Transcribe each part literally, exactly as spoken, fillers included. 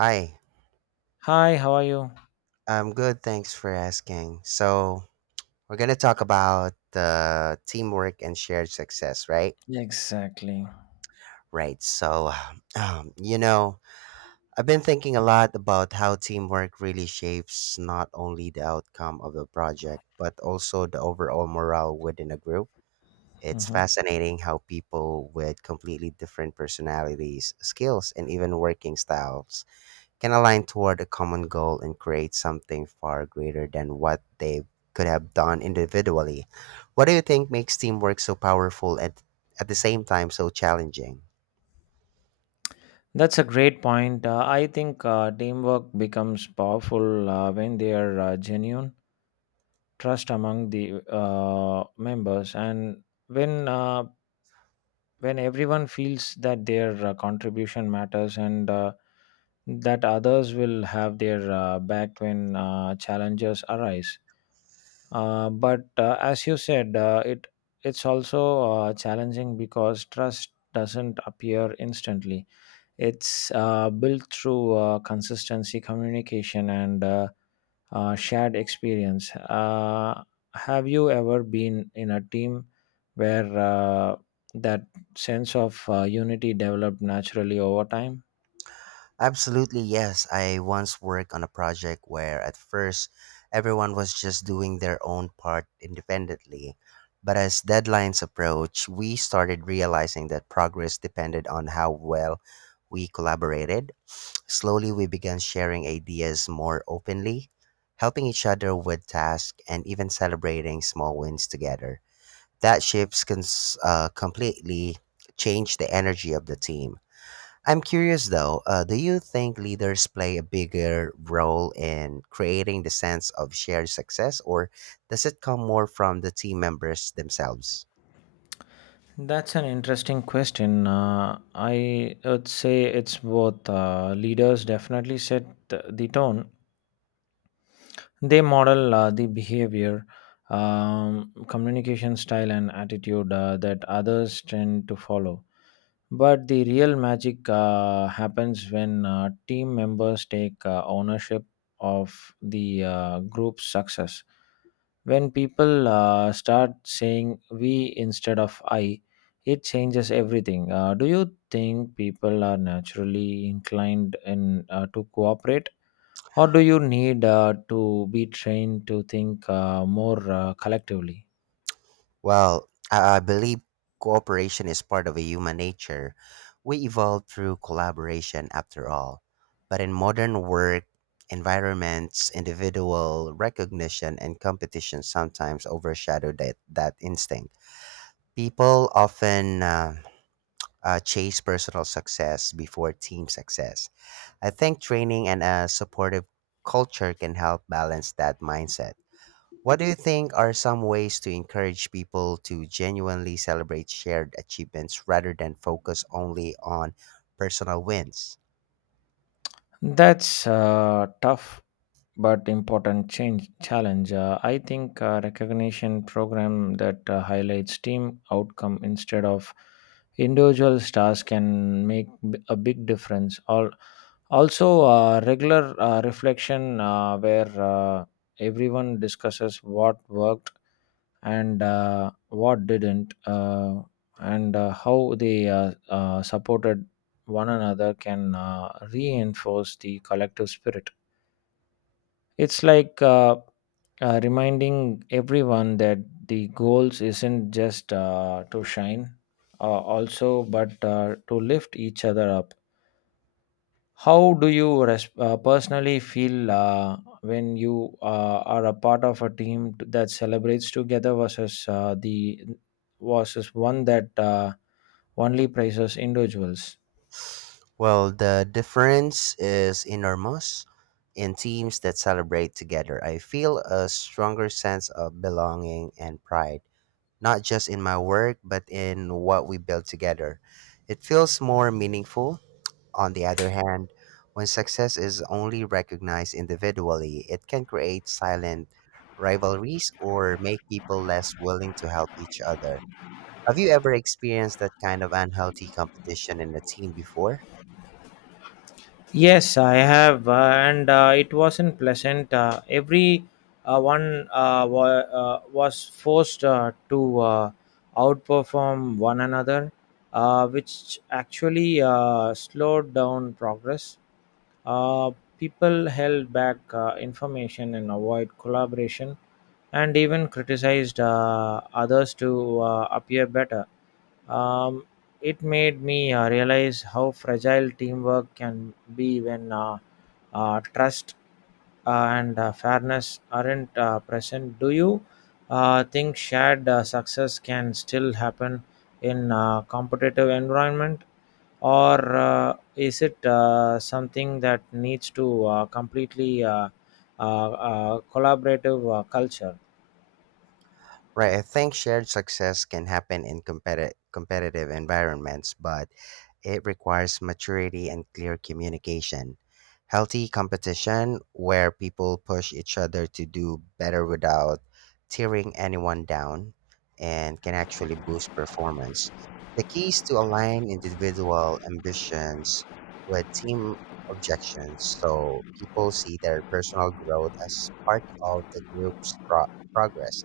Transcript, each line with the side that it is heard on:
right: Hi,
left: Hi, how are you?
right: I'm good. Thanks for asking. So, we're going to talk about uh, teamwork and shared success, right?
left: Exactly.
right: Right. So, um, you know, I've been thinking a lot about how teamwork really shapes not only the outcome of the project, but also the overall morale within a group. It's
left: Mhm.
right: fascinating how people with completely different personalities, skills, and even working styles can align toward a common goal and create something far greater than what they could have done individually. What do you think makes teamwork so powerful and at the same time so challenging?
left: That's a great point. Uh, I think uh, teamwork becomes powerful uh, when they are uh, genuine trust among the uh, members, and when uh, when everyone feels that their uh, contribution matters and uh, that others will have their uh, back when uh, challenges arise. Uh, but uh, as you said, uh, it it's also uh, challenging because trust doesn't appear instantly. It's uh, built through uh, consistency, communication, and uh, uh, shared experience. Uh, have you ever been in a team where uh, that sense of uh, unity developed naturally over time?
right: Absolutely, yes. I once worked on a project where at first everyone was just doing their own part independently. But as deadlines approached, we started realizing that progress depended on how well we collaborated. Slowly, we began sharing ideas more openly, helping each other with tasks, and even celebrating small wins together. That shifts cons- uh, completely changed the energy of the team. I'm curious though, uh, do you think leaders play a bigger role in creating the sense of shared success, or does it come more from the team members themselves?
left: That's an interesting question. Uh, I would say it's both. Uh, leaders definitely set the the tone, they model uh, the behavior, um, communication style, and attitude uh, that others tend to follow. But the real magic uh, happens when uh, team members take uh, ownership of the uh, group's success when people uh, start saying we instead of I, it changes everything. Uh, do you think people are naturally inclined in uh, to cooperate, or do you need uh, to be trained to think uh, more uh, collectively?
right: Well, I I believe cooperation is part of a human nature. We evolved through collaboration after all. But in modern work environments, individual recognition and competition sometimes overshadow that, that instinct. People often uh, uh, chase personal success before team success. I think training and a supportive culture can help balance that mindset. What do you think are some ways to encourage people to genuinely celebrate shared achievements rather than focus only on personal wins?
left: That's uh, tough but important change challenge uh, I think uh, recognition program that uh, highlights team outcome instead of individual stars can make b- a big difference. Al also uh, regular uh, reflection uh, where uh, everyone discusses what worked and uh, what didn't, uh, and uh, how they uh, uh, supported one another can uh, reinforce the collective spirit. It's like uh, uh, reminding everyone that the goals isn't just uh, to shine, uh, also, but uh, to lift each other up. How do you res- uh, personally feel uh, when you uh, are a part of a team t- that celebrates together versus uh, the versus one that uh, only praises individuals?
right: Well, the difference is enormous. In teams that celebrate together, I feel a stronger sense of belonging and pride not just in my work, but in what we build together. It feels more meaningful. On the other hand, when success is only recognized individually, it can create silent rivalries or make people less willing to help each other. Have you ever experienced that kind of unhealthy competition in a team before?
left: Yes, I have, uh, and uh, it wasn't pleasant. Uh, every uh, one uh, wa- uh, was forced uh, to uh, outperform one another, uh, which actually uh, slowed down progress. Uh, People held back uh, information and avoid collaboration, and even criticized uh, others to uh, appear better. Um, it made me uh, realize how fragile teamwork can be when uh, uh, trust uh, and uh, fairness aren't uh, present. Do you uh, think shared uh, success can still happen in a competitive environment, or uh, is it uh, something that needs to uh, completely uh, uh, uh, collaborative uh, culture?
right: Right. I think shared success can happen in competi- competitive environments, but it requires maturity and clear communication. Healthy competition where people push each other to do better without tearing anyone down and can actually boost performance. The key is to align individual ambitions with team objections so people see their personal growth as part of the group's pro- progress.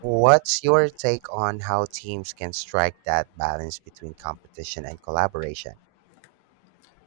right: What's your take on how teams can strike that balance between competition and collaboration?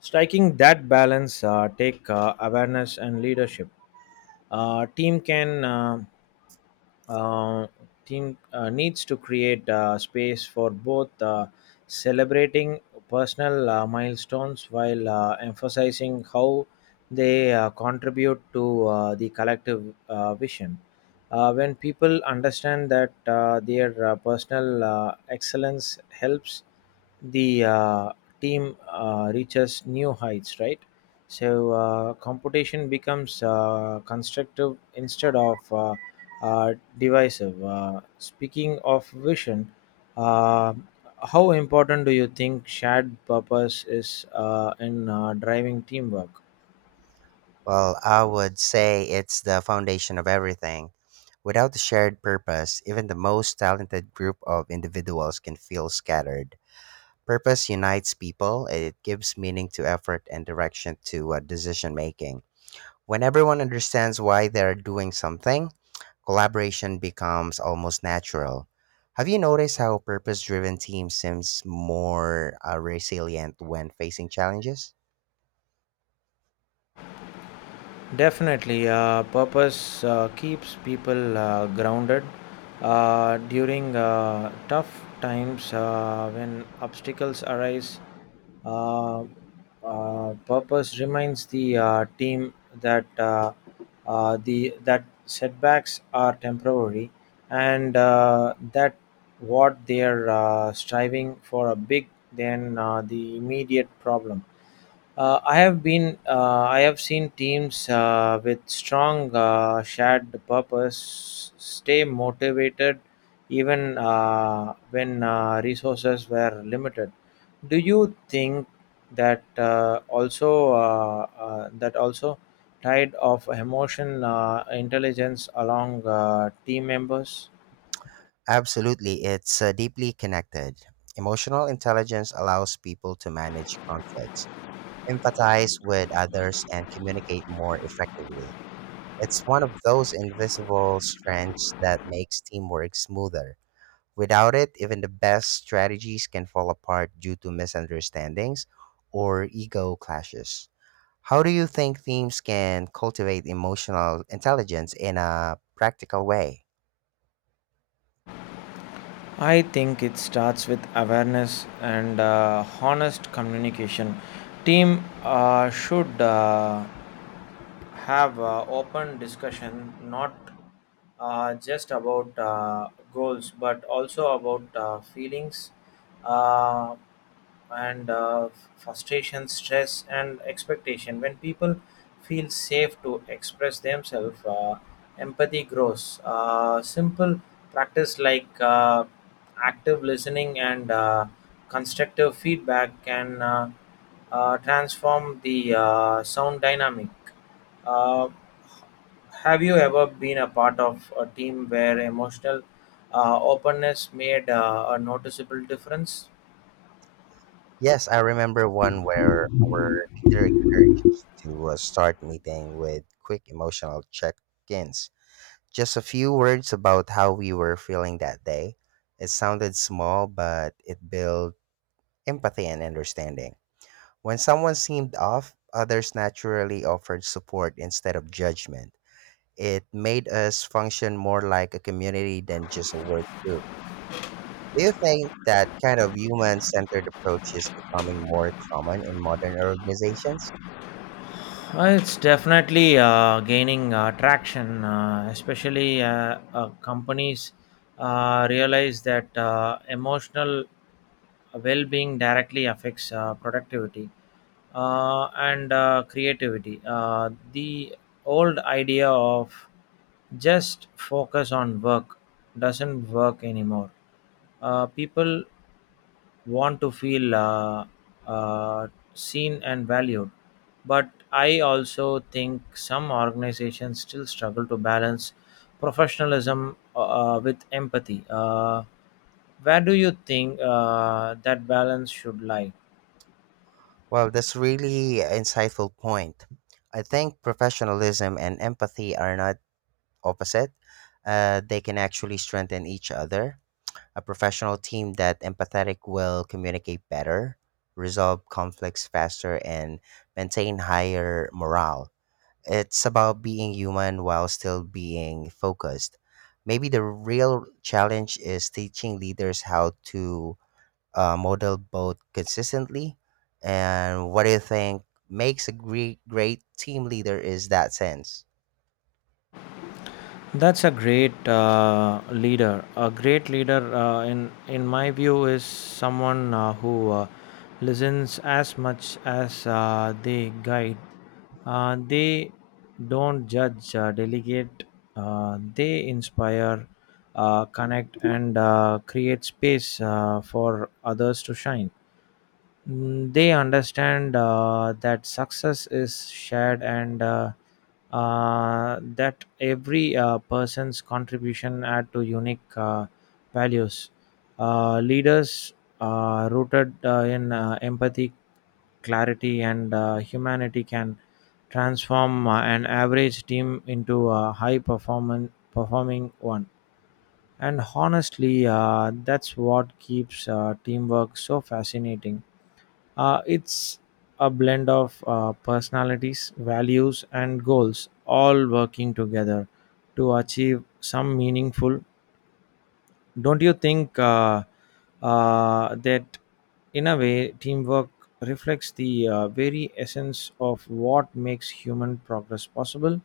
left: Striking that balance uh, take uh, awareness and leadership. uh, team can uh, uh, Team uh, needs to create uh, space for both uh, celebrating personal uh, milestones while uh, emphasizing how they uh, contribute to uh, the collective uh, vision. Uh, when people understand that uh, their uh, personal uh, excellence helps the uh, team uh, reaches new heights, right? So uh, competition becomes uh, constructive instead of uh, uh, divisive. Uh, speaking of vision, uh, how important do you think shared purpose is uh, in uh, driving teamwork?
right: Well, I would say it's the foundation of everything. Without the shared purpose, even the most talented group of individuals can feel scattered. Purpose unites people, it gives meaning to effort and direction to uh, decision making. When everyone understands why they're doing something, collaboration becomes almost natural. Have you noticed how purpose driven teams seems more uh, resilient when facing challenges?
left: Definitely, uh, purpose uh, keeps people uh, grounded uh, during uh, tough times uh, when obstacles arise. Uh, uh, Purpose reminds the uh, team that uh, uh, the that setbacks are temporary and uh, that what they are uh, striving for a big than uh, the immediate problem. Uh, I have been. Uh, I have seen teams uh, with strong uh, shared purpose stay motivated, even uh, when uh, resources were limited. Do you think that uh, also uh, uh, that also tide of emotion uh, intelligence along uh, team members?
right: Absolutely, it's uh, deeply connected. Emotional intelligence allows people to manage conflicts, empathize with others, and communicate more effectively. It's one of those invisible strengths that makes teamwork smoother. Without it, even the best strategies can fall apart due to misunderstandings or ego clashes. How do you think teams can cultivate emotional intelligence in a practical way?
left: I think it starts with awareness and uh, honest communication. Team uh, should uh, have uh, open discussion, not uh, just about uh, goals, but also about uh, feelings. Uh, and uh, frustration, stress, and expectation. When people feel safe to express themselves, uh, empathy grows. Uh, simple practice like uh, active listening and uh, constructive feedback can uh, uh, transform the uh, sound dynamic. Uh, have you ever been a part of a team where emotional uh, openness made uh, a noticeable difference?
right: Yes, I remember one where our leader encouraged us to uh, start meeting with quick emotional check ins. Just a few words about how we were feeling that day. It sounded small, but it built empathy and understanding. When someone seemed off, others naturally offered support instead of judgment. It made us function more like a community than just a work group. Do you think that kind of human centered approach is becoming more common in modern organizations?
left: Uh, it's definitely uh, gaining uh, traction, uh, especially uh, uh, companies uh, realize that uh, emotional well being directly affects uh, productivity uh, and uh, creativity. Uh, the old idea of just focus on work doesn't work anymore. Uh, people want to feel uh, uh, seen and valued. But I also think some organizations still struggle to balance professionalism uh, uh, with empathy. Uh, where do you think uh, that balance should lie?
right: Well, that's really an insightful point. I think professionalism and empathy are not opposite, uh, they can actually strengthen each other. A professional team that empathetic will communicate better, resolve conflicts faster, and maintain higher morale. It's about being human while still being focused. Maybe the real challenge is teaching leaders how to uh, model both consistently. And what do you think makes a great, great team leader is that sense?
left: That's a great uh, leader. A great leader, uh, in in my view, is someone uh, who uh, listens as much as uh, they guide. Uh, they don't judge, uh, delegate. Uh, they inspire, uh, connect, and uh, create space uh, for others to shine. Mm, they understand uh, that success is shared and uh, uh, that every uh, person's contribution add to unique uh, values. Uh, leaders uh, rooted uh, in uh, empathy, clarity, and uh, humanity can transform uh, an average team into a high performing performing one. And honestly, uh, that's what keeps uh, teamwork so fascinating. Uh, it's a blend of uh, personalities, values, and goals all working together to achieve some meaningful. Don't you think uh, uh, that, in a way, teamwork reflects the uh, very essence of what makes human progress possible?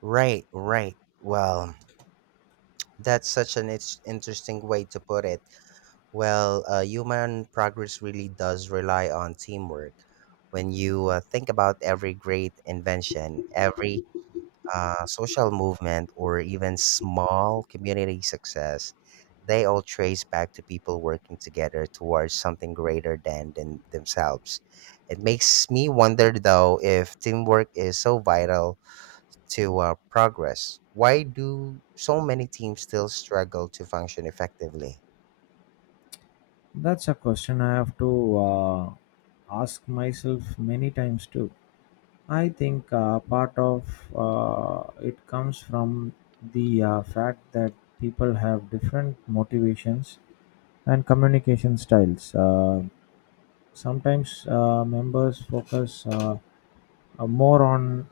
right: Right, right. Well, that's such an it's interesting way to put it. Well, uh, human progress really does rely on teamwork. When you uh, think about every great invention, every uh, social movement, or even small community success, they all trace back to people working together towards something greater than, than themselves. It makes me wonder, though, if teamwork is so vital to uh, progress. Why do so many teams still struggle to function effectively?
left: That's a question I have to uh, ask myself many times too. I think uh, part of uh, it comes from the uh, fact that people have different motivations and communication styles. Uh, sometimes uh, members focus uh, uh, more on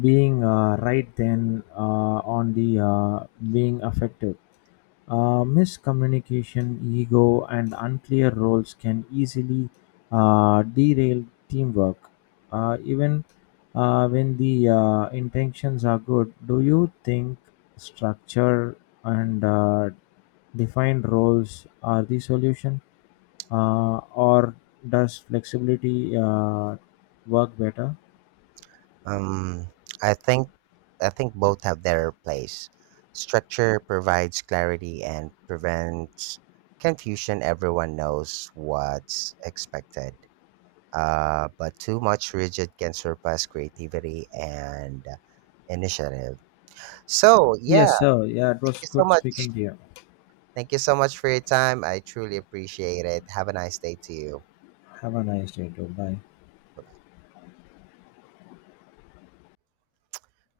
left: being uh, right than uh, on the uh, being effective. Uh, miscommunication, ego, and unclear roles can easily uh, derail teamwork, uh, even uh, when the uh, intentions are good. Do you think structure and uh, defined roles are the solution, uh, or does flexibility uh, work better?
right: Um, I think I think both have their place. Structure provides clarity and prevents confusion. Everyone knows what's expected. Uh, but too much rigid can surpass creativity and initiative. So yeah,
left: Yes, sir. Yeah, it
right: thank
left: was
right: you so
left: good
right: much.
left: speaking to you.
right: Thank you so much for your time. I truly appreciate it. Have a nice day to you.
left: Have a nice day, too. Bye.
right: Bye bye.